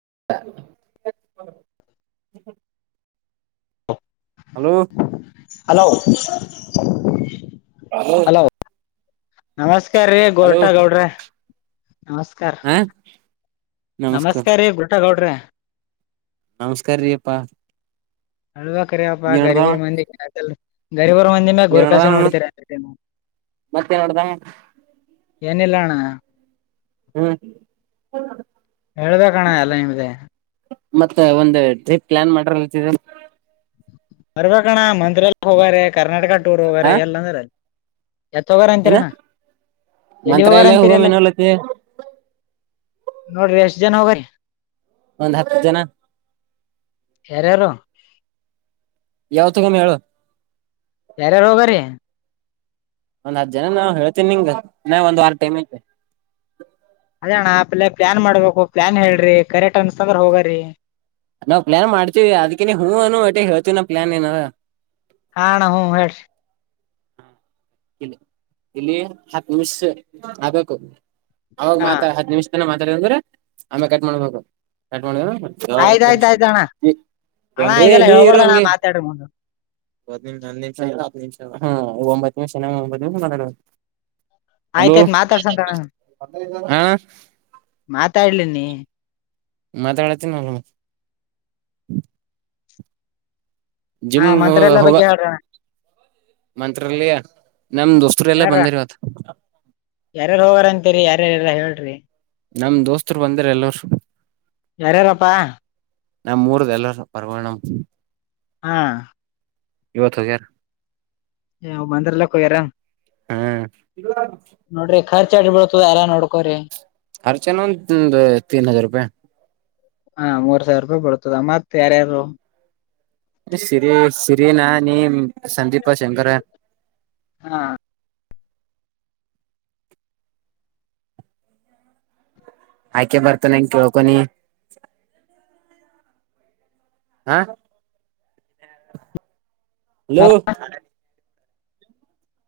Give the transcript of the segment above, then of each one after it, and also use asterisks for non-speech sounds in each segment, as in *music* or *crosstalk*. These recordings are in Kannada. *unintelligible* ಹಲೋ. ಹಲೋ. ಹಲೋ *inaudible* ನಮಸ್ಕಾರ ರೀ ಹಲೋ ಗೋರಟಾ ಗೌಡ್ರೆ. ನಮಸ್ಕಾರ ಹ ನಮಸ್ಕಾರ ರಿ ಗೋರಟಾ ಗೌಡ್ರ. ನಮಸ್ಕಾರ ರೀಪ್ಪಾ. ಹಳುವ ಕರಿಪ್ಪ ಗರಿಬ ಮಂದಿಲ್ಲ ಗರಿಬರ್ ಮಂದಿನ ಏನಡ್ದ ಗುರ್ಕಾಸೆ ನೋಡಿದೀರಾ. ಮತ್ತೆ ಏನಡ್ದ ಏನಿಲ್ಲಾ ಅಣ್ಣಾ. ಹ್ಮ್ ಹೇಳಬೇಕ ಕಣ ಎಲ್ಲ ನಿಮ್ದ. ಮತ್ತ ಒಂದು ಟ್ರಿಪ್ ಪ್ಲಾನ್ ಮಾಡ್ರತ ಬರ್ಬೇಕಣ್ಣ ಮಂತ್ರ ಎಲ್ಲ ಹೋಗಾರೆ ಕರ್ನಾಟಕ ಟೂರ್ ಹ ಹೋಗಾರಾರೆ ಎಲ್ಲಂದ್ರಲ್ಲಿ. ಎತ್ ಹೋಗಾರ ಏನ ಅಂತೀರಣ್ಣ ಎಲ್ಲಿ ಹೋಗಾರ ಮಂತ್ರಾಲಯ ಅಂತೀರಿ ಹೋಗಮ್ ಎಲ್ಲ. ಏನಲತಿ ನೋಡ್ರಿ ಎಷ್ಟ ಜನ ಹೋಗ್ರಿ. ಒಂದ್ ಹತ್ತು ಜನ. ಯಾರ್ಯಾರು. ಯಾವ ತಗುನು ಹೇಳು. ಯಾರ್ಯಾರು ಹೋಗರಿ. ಒಂದ್ ಹತ್ತ ಜನ ನಾವ ಹೇಳ್ತೇನಿ ನಿಂಗ ನಾ ಒಂದ್ ವಾರ ಟೈಮ ಐತೆ. ಅದೇಣ್ಣ ಆ ಪಲ್ಲೇ ಪ್ಲಾನ್ ಮಾಡ್ಬೇಕು ಪ್ಲಾನ್ ಹೇಳ್ರಿ ಕರೆಕ್ಟ್ ಅನ್ಸ್ತಂದ್ರ ಹೋಗ್ರಿ. ನಾವ ನಾವು ಪ್ಲ್ಲಾನ್ ಮಾಡ್ತೀವಿ ಅದಕಿನ ಹೂ ಅ ಒಟ್ಟೆ ಹೇಳ್ತೀವಿ ನಮ್ಮ ಪ್ಲ್ಲಾನ್ ಏನು. ಹಾ ಅಣ್ಣಾ ಹ್ ಹೇಳ್ರಿ. ಇಲ್ಲಿ ಇಲ್ಲಿ ಹತ್ತು ನಿಮಿಷ ಆಗ್ಬೇಕು. ಅವಾಗ ಹಾ ಮಾತಾ ಹದ ನಿಮಿಷ ತನ ಮಾತಾಡ ಅಂದ್ರೆ ಆಮೇ ಕಟ್ ಮಾಡ್ಬೇಕು ಕಟ್ ಮಾಡ ಆಯ್ತ್ ಆಯ್ತ್ ಆಯ್ತ್ ಅಣ್ಣ ಅಣ್ಣ ಇದೆಲ್ಲ ಹೇಳ್ಬಾರ್ದಣ್ಣ *unintelligible* ಮಾತಾಡ್ರಿ ಮುಂದ ನಿಮ ನಿಮಿಷ ನಿಮಷ ಹ ಒಂಬತ್ತು ನಿಮಿಷ ಒತ್ತು ನಿಮ. ಹಲೋ ಆಯ್ತಾಯ್ತ್ ಮಾತಾಡ್ಸಂತಣ ಹಾ. ಮಾತಾಡ್ಲಿನಿ ಮಾತಾಡಾತೇನಲಾ. *inaudible* ಹಾ ಜಿಮ್ ಮಂತ್ರಾಲಯ ಹೋಗ ಬಗ್ಗೆ ಹೇಳ್ರಣ. ಮಂತ್ರಾಲಯ ನಮ ದೋಸ್ತರೆ ಎಲ್ಲ ಹೇಳ್ರ ಬಂದಿರ್ವತ್. ಯಾರ್ಯಾರಲ್ಲಾ ಹೇಳ್ರಿ. ನಮ ದೋಸ್ತರು ಬಂದ್ರ ಎಲ್ಲರು. ಯಾರ್ಯಾರಪ್ಪಾ. ನಮ್ಮ್ ಮೂರುದೆ ಎಲ್ಲ ಪರ್ವಣ. ಹಾ. ಇವತ್ತ ಹೋಗ್ಯಾರ್. *unintelligible* ಹ್ಮ್ ಖರ್ಚ ಆಡ್ಬಿಡ್ತದ ಎಲ್ಲಾ ನೋಡ್ಕೋ್ರಿ. ಅರ್ಚನಾ ತೀನ್ ಹಜಾರ್ ರೂಪಾಯಿ. ಹಾ ಮೂರ್ ಸಾವಿರ ರೂಪಾಯಿ ಬರ್ತದ ಮತ್ ಯಾರ್ಯಾರು. ಸಿರಿ ಸಿರಿನಾ ನೀ ಸಂದೀಪ ಶಂಕರ. ಹಾ. ಆಕ್ಯಾ ಬರ್ತನಂಗ ಕೇಳ್ಕೊನಿ. ಹಾ. ಹಲೋ.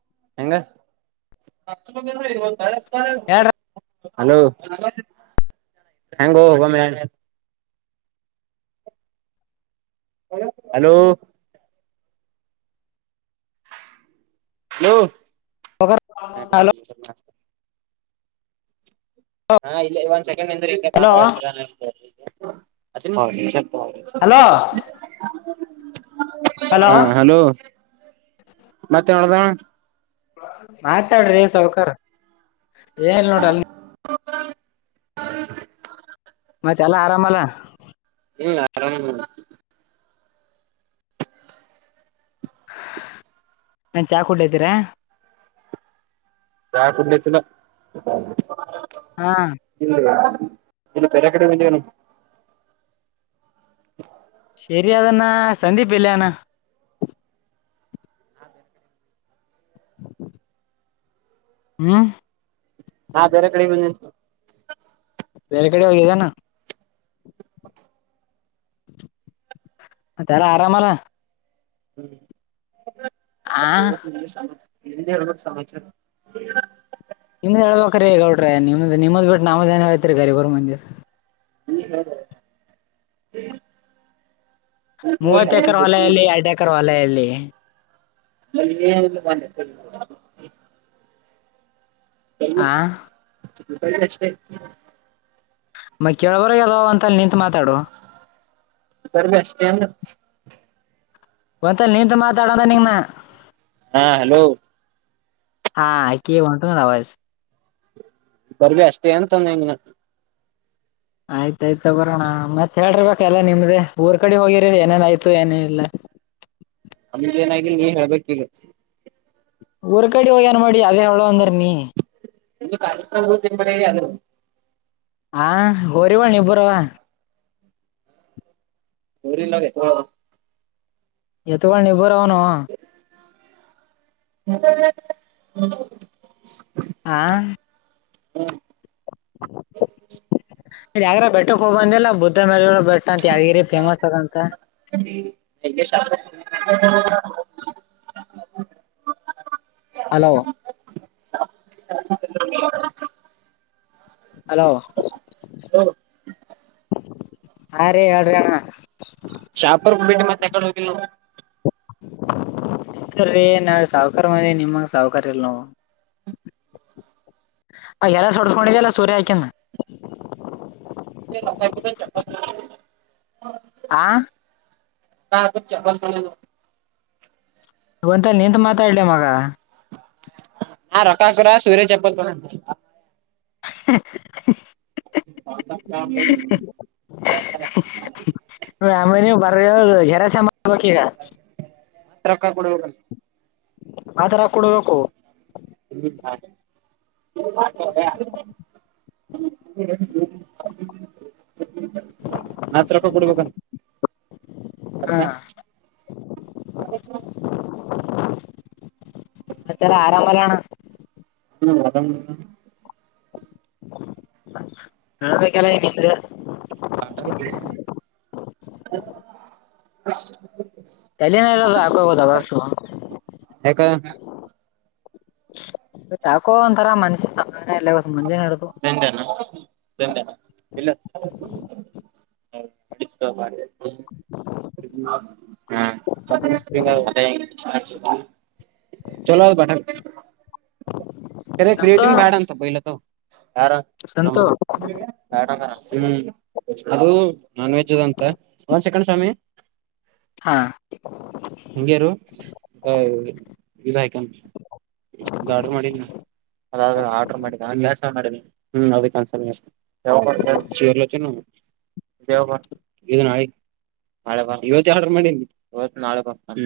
*inaudible* ಹೇಳ್ರ ಹಲೋ ಹೆಂಗೋ ಒಮ್ಮ. ಹಲೋ. ಹಲೋ. ಹಲೋ ಹಾ ಇಲ್ಲ ಒಂದ್ ಸೆಕೆಂಡ್ ಎಂದ್ರ ಹಲೋ ಮಾತಾಡ್ತೀರ ಹ ಹಲೋ ಹಾ ಹಲೋ ಮತ್ತೆ ಮಾಡದ ಮಾತಾಡ್ರಿ ಸೌಕರ್ ಏನ್ ನೋಡ್ರಲ್ ಹ ಮ ಚಲ ಆರಾಮಲ್ಲ ಹ್ಮ್ ಆರಾಮ ನಾನ್ ಚಾ ಕುಡ್ ಇದ್ದೀರಾ ಯಾ ಕುಂಡ ಚಲ ಹಾ ಇಲ್ಲ *unintelligible* ನಿ ಪೆರಕಡೆಂದನು ಸರಿಾದಣ್ಣ ಸಂದಿಪ್ ಇಲ್ಲಣ ಅದೇ ಹ್ಮ ನಾ ಬೇರೆ ಕಡೆ ಬಂದೇ ಮ ಕಡೆ ಹೋಗಗ ನ ತಲ್ಲ ಆರಾಮಲ್ಲ ಹ್ಮ್ ಆ ಎಲ್ಲ ಸಮ ನಿ ಎ ಸಮಾಚಾರ ೇಗೌ್ರ ನಿಮ್ಮ್ದ ನಿಮ್ಮ್ದ್ ಬಿಟ್ಟು ನದೇನ ಆಯತ್ರಿ ಗರಿ ಬ ಮಂದ ಹ್ಮ ಹ ಹ್ಮ ಮೂವತ್ ಎಕರ್ ವಲೆಯಲ್ಲಿ ಎರಡು ಎಕರ ವಲೆಯಲ್ಲಿ ಮ ಮ ಆ ಷ್ಟ ಮ ಕೇಳಬರಾಗ ಅದಾವ ಅಂತ ಅಲ್ಲಿ ನಿಂತು ಮಾತಾಡು ಬರ್ಮಷ್ಟನು ಒಂತ ನೀಂತ ಮಾತಾಡದನ ಹಾ ಹಲೋ ಹಾ ಯಕ ಬತು ಆವಾಜ ಬರ್ಬ ಅಷ್ಟೇ ಅಂತಂದಂಗ ಆಯ್ತಾಯಯ್ತ ತಗೋರೋಣ ಮತ್ತತ್ ಹೇಳರ್ಬೇಕ ಎಲ್ಲ ನಿಮ್ದೇ ಊರ್ ಕಡೆ ಹೋಗಿರ ಏನೇನ ಆಯ್ತು ಏನೇ ಇಲ್ಲಾ ಅಮಜ ಏನಾಗಿ ನೀ ಹೇಳ್ಬೇಕಿಗ ಊರ್ ಕಡೆ ಹೋಗ್ಯನ್ ಮಾಡಿ ಅದೇ ಹೇಳ ಅಂದ್ರ ನೀ ಒಂದು ಕ್ಯಕ್ರಡ ಅದು *unintelligible* ಹಾ ಹೋರಿಿವಳಿಬರವ ಗರಿಲ ಹ ಎತ ಬಳ ನಿರ್ಭರ ಹನು ಹ ಹಾ ಹ್ಮ ಇ ಯ್ರೆ ಬೆಟ್ಟಕ್ ಹೋಗ್ಬಂದಿಲ್ಲ ಬುದ್ದ ಮೇಲೆ ನಿಗೆ *unintelligible* ಅಲವಾ ಹ ಹಲೋ ಹ ರೀ ಎಡ್ರಣ ಶಾಪುರ್ಬಟ್ಟ ಮತ್ತೆ ಕಡೆ ಹೋಗಿಲ್ಲ ಇೀ ನಾವ ಸಾಾವಕಾರ ಮಾಡ ನಿಮಂಗ ಸಾಾವಕಾರಿ ಇಲ್ ನೋ ಅ ಎಲ್ಲ ಸಡ್ಸ್ಕೊಂಡಿದಲ್ಲ ಸೂರ್ಯ ಆಯಕ್ಯನ ಲಂಗಕರ ಚ *unintelligible* ಹಾ ಕಾು ಚ ಬ ಸ *unintelligible* ಹಂತ ನಿಂತು ಮಾತಾಡ್ಲ ಮಗ ಆ ರೊಕ್ಕಕುರ ಸೂರ್ಯ ಚಪ್ಪಲ್ಡ ಹ *unintelligible* ಸ *unintelligible* ಆಮೇನೀಗ ಬರ ಗೆರಸ ಮಾಡಬೇಕ ಈಗ. ರಕ್ಕಾ ಕೊಡಬೇಕ. ಆದರ ಕೊಡ್ಬೇಕು ಹ್ಮ್ ಹಾಗ *unintelligible* ಹ್ಮ *unintelligible* ನತ್ರಕ್ಕ *unintelligible* ಕೊಡ್ಬೇಕಂತ ಅ ಹ *unintelligible* ಮತ್ತರ *unintelligible* ಆರಾಮರ ಹ *unintelligible* ನಡ್ಬೇಕೆಲ್ಲ ಹೇಗಿದ್ರೆ ಹ *unintelligible* ಕಲ್ಲಿನರದ ಆಕದ ಬ ಯಾಕ *unintelligible* ಯಾಕೋ ಒಂತಥರ ಮನ್ ನಂದನಾ *unintelligible* ನಂದ ಇಲ್ಲ ನಡಸ್ತ ಬ *unintelligible* ಹ್ಮ *unintelligible* ಚಲೋ ಆದು ಬಟ ಸಂತು ರೇಟಿನ್ ಭ್ಯಾಡ ಅಂತ ಪಲ ಯಾರ ನಮ್ಮ ಸಂತು ಬ ಹ್ಮ ಅದು ನಾನ್ ವೆಜ್ ಅದ ಅಂತ ಒಂದ್ ಸೆಕೆಂಡ್ ಸ್ವಾಮಿ ಹಾ ಹಂಗೆ ಇರು ಇ ಆರ್ಡರ್ ಮಾಡಿದೀನಿ ಅ ಆರ್ಡರ್ ಮಾಡಿ ಹಸ ಮಾಡ ಹ್ಮ ಅದ ಕನ್ಸ ಚೀರ್ವು *unintelligible* ಇದ ನಳಿ *unintelligible* ನಾಳೆ ಇವ *unintelligible* ಆಡ ಮಾಡ ಇವತ್ತು ನಾಳೆ ಬ ಹ್ಮ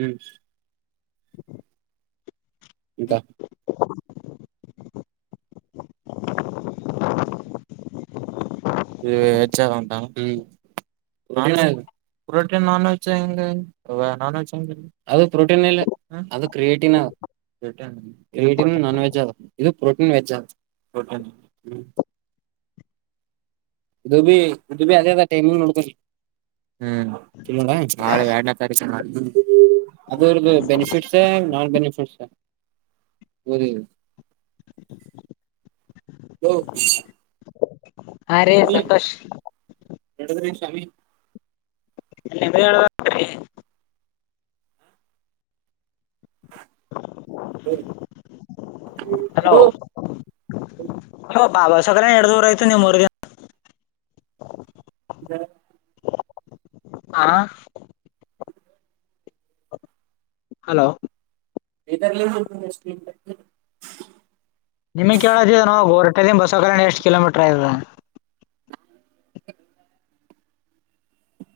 ಈಗ *unintelligible* ಇ ಹೆಂತ್ಮ ನ *unintelligible* protein non veg non veg ಅದು ಪ್ರೋಟೀನ್ ಇ ಅದು ಕ್ರಿಯೇಟ ನಾನ್ ವೆಜ್ ಇದು ಪ್ರೋಟೀನ್ ವೆಜ್ ಪ್ರೋಟೀನ್ ಇದು ಬಿಿ ಇದು ಬಿಿ ಅದೇ ಅ ಟೈಮಿಂಗ್ ನಡ್ಕ ಹ್ಮ್ ನಾಳೆ ಎರಡ್ನೇ ತಾರೀಕು ಅದ್ರದ್ದ ಬೆನಿಫಿಟ್ಸ ನಾನ್ ಬೆನಿಫಿಟ್ಸ *inaudible* ಫೇರಿನ ಹ್ಮ್ ಹ *unintelligible* ಹಾ ರೇ ಸಂತೋಷ್ ಎಡುಗರಿ *unintelligible* ಶಾಮಿ ನೀವೆ ಹೇಳಬೇಕ್ರಿ ಹಲೋ ಹಲೋ ಬಾಬಾ ಸಗರ ಎಷ್ಟ ದೂರ ಆಯ್ತು ನಿ ಮೂರಗಿನ *inaudible* ಹಾ ಹಲೋ ಇದರ್ಲ್ಲಿ ಹಷ್ಟ ನಿಮಗ್ ಕೇಳೋದಏನೋ ಹೊರಟದಿಂದ ಬಸವಕಲ್ಯಾಣ ಎಷ್ಟು ಕಿಲೋಮೀಟರ್ ಆದ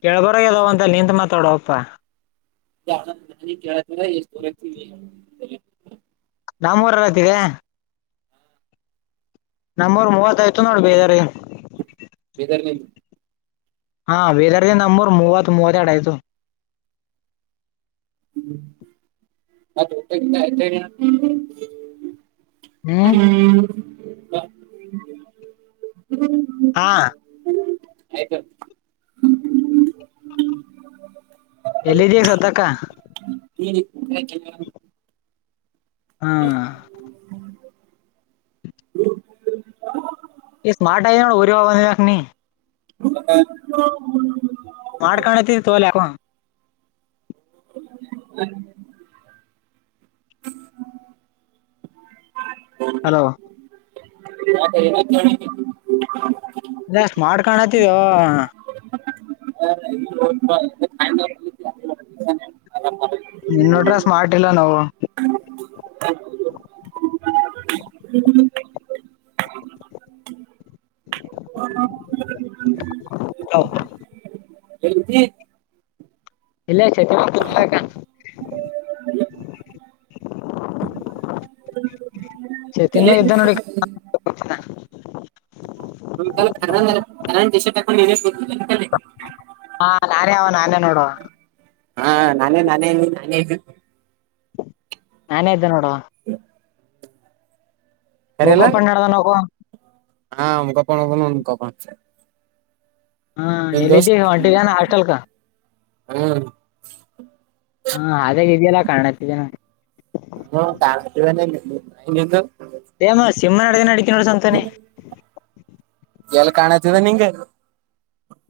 ಕೆೇಬರಾಗ ಅದಾವ ಅಂತ ನಿಂದ ಮಾತಾಡುವಪ್ಪಾ ಕತ ಎಷ್ಟ ತರವಿ ನಾಮ್ಮೂರ್ ಐತಿದೆ ನಮ್ಮೂರ್ ಮೂವತ್ತ ಆಯ್ತು ನೋಡ್ಬ ಇದೀ ಬೀದರ್ ನೀ ಹಾ ವೇದಾರ್ಥಿ ನಂಬರ್ ಮೂವತ್ತು ಮೂವತ್ತ ಎರಡು ಐತು ಮತ್ತೆ ಆಯ್ ಹ್ಮ್ ಹ್ಮ್ ಹಾ ಆಯ್ತು ಎಲ್ಲಿದಿ ಈಗ ಸದ್ದಕ್ಕ ಹ ಹ್ಮ್ ಹ ಈಗ ಸ್ಮಾರ್ಟ ಆಗೇನ ಊರಿಗೆ ಹೋಗ ಬಂದಕ್ಷಿನೇ *inaudible* ಮಾಡ್ಕಾಣತಿ ತೋಲೆ ಅಕು ಹ *inaudible* ಹಲೋ *inaudible* ಅ ಸ್ಮಾರ್ಟ್ ಕಾಣ ಕತಿಯೋ *inaudible* ನೀನ್ ನೋಡ್ರ ಸ್ಮಾರ್ಟ್ ಇಲ್ಲ ನಾವು *inaudible* ಹ ಎಲ್ಲಿದಿ ಇಲ್ಲ ಚೈತನ್ಯ ಸ್ಕೂಲ್ ಹತ್ತಿರ ಚೇತಮೆ ಮಾಗ ಇದ್ದ ನೋಡಿ ಹಲ್ಲರ ಕರನ್ದ ಟಿ ಶರ್ಟ ಹಾ ನಾನೇ ಅವ ನಾನೇ ನೋಡುವ ಹಾ ನಾನೇ ನಾನೇ ನಾನೇ ನಾನೇ ಇದ್ದೆ ನೋಡುವ ಕರೆಯಲ್ಲ ನಕೋಪ್ಪ ನದ ನಕೋ ಹಾ ಅಮಕಪೋಗ ಅಮಕಪ ಹಾ ಎಲ್ಲಿದ್ದೀ ಒಂಟಿಗಾನ ಹಾಸ್ಟೆಲ್ಕ ಹ್ಮ್ ಹಾ ಹಾಗಾಗ ಇದೆಯಲ್ಲ ಕಾಣತಿದ್ದನ ಹ ಕಾಣನ ನ ನಿಂತು ಮ್ಮ ಸಿಂಹ ನ ಅಡಗ ಅಡಿಕ ನೋಡ ಸಂತಾನೇ ಎಲ್ ಕಾಣತಿದೆ ನಿಂಗೆ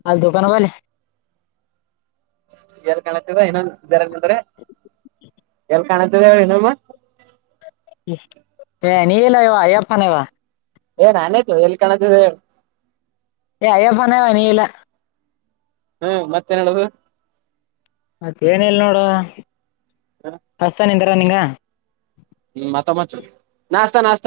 ಅಲ್ಲಿ ದದುಕಾನ ಮಲೆೆ ಎಲ್ ಕಾಣತಿವ ಏನಂಗ ಬೇರೆಂಗಂದ್ರೆ ಎಲ್ ಕಾಣತದೆ ಹೇಳಿ ನಮ್ಮ ಹ ನೀ ಎಲ್ಲ ಇ ಅಯಪ್ಪನ್ವಾ ಏ ನಾನಾಯ್ತು ಎಲ್ ಕಾಣತಿದೆ ಯ್ಯಪ್ಪಾನ ವನಲ್ಲ ಹ್ಮ ಮತ್ತೇನ ಹೇಳುದು ಮತ್ತ ಏನಲ್ ನೋಡ ಹಸ್ತಾನಿಂದಾರ ನಿಂಗ ಹ್ಮ್ ಮತ್ತೊಮ್ಮತ್ ನಾಸ್ತಾ ನಾಸ್ತಾ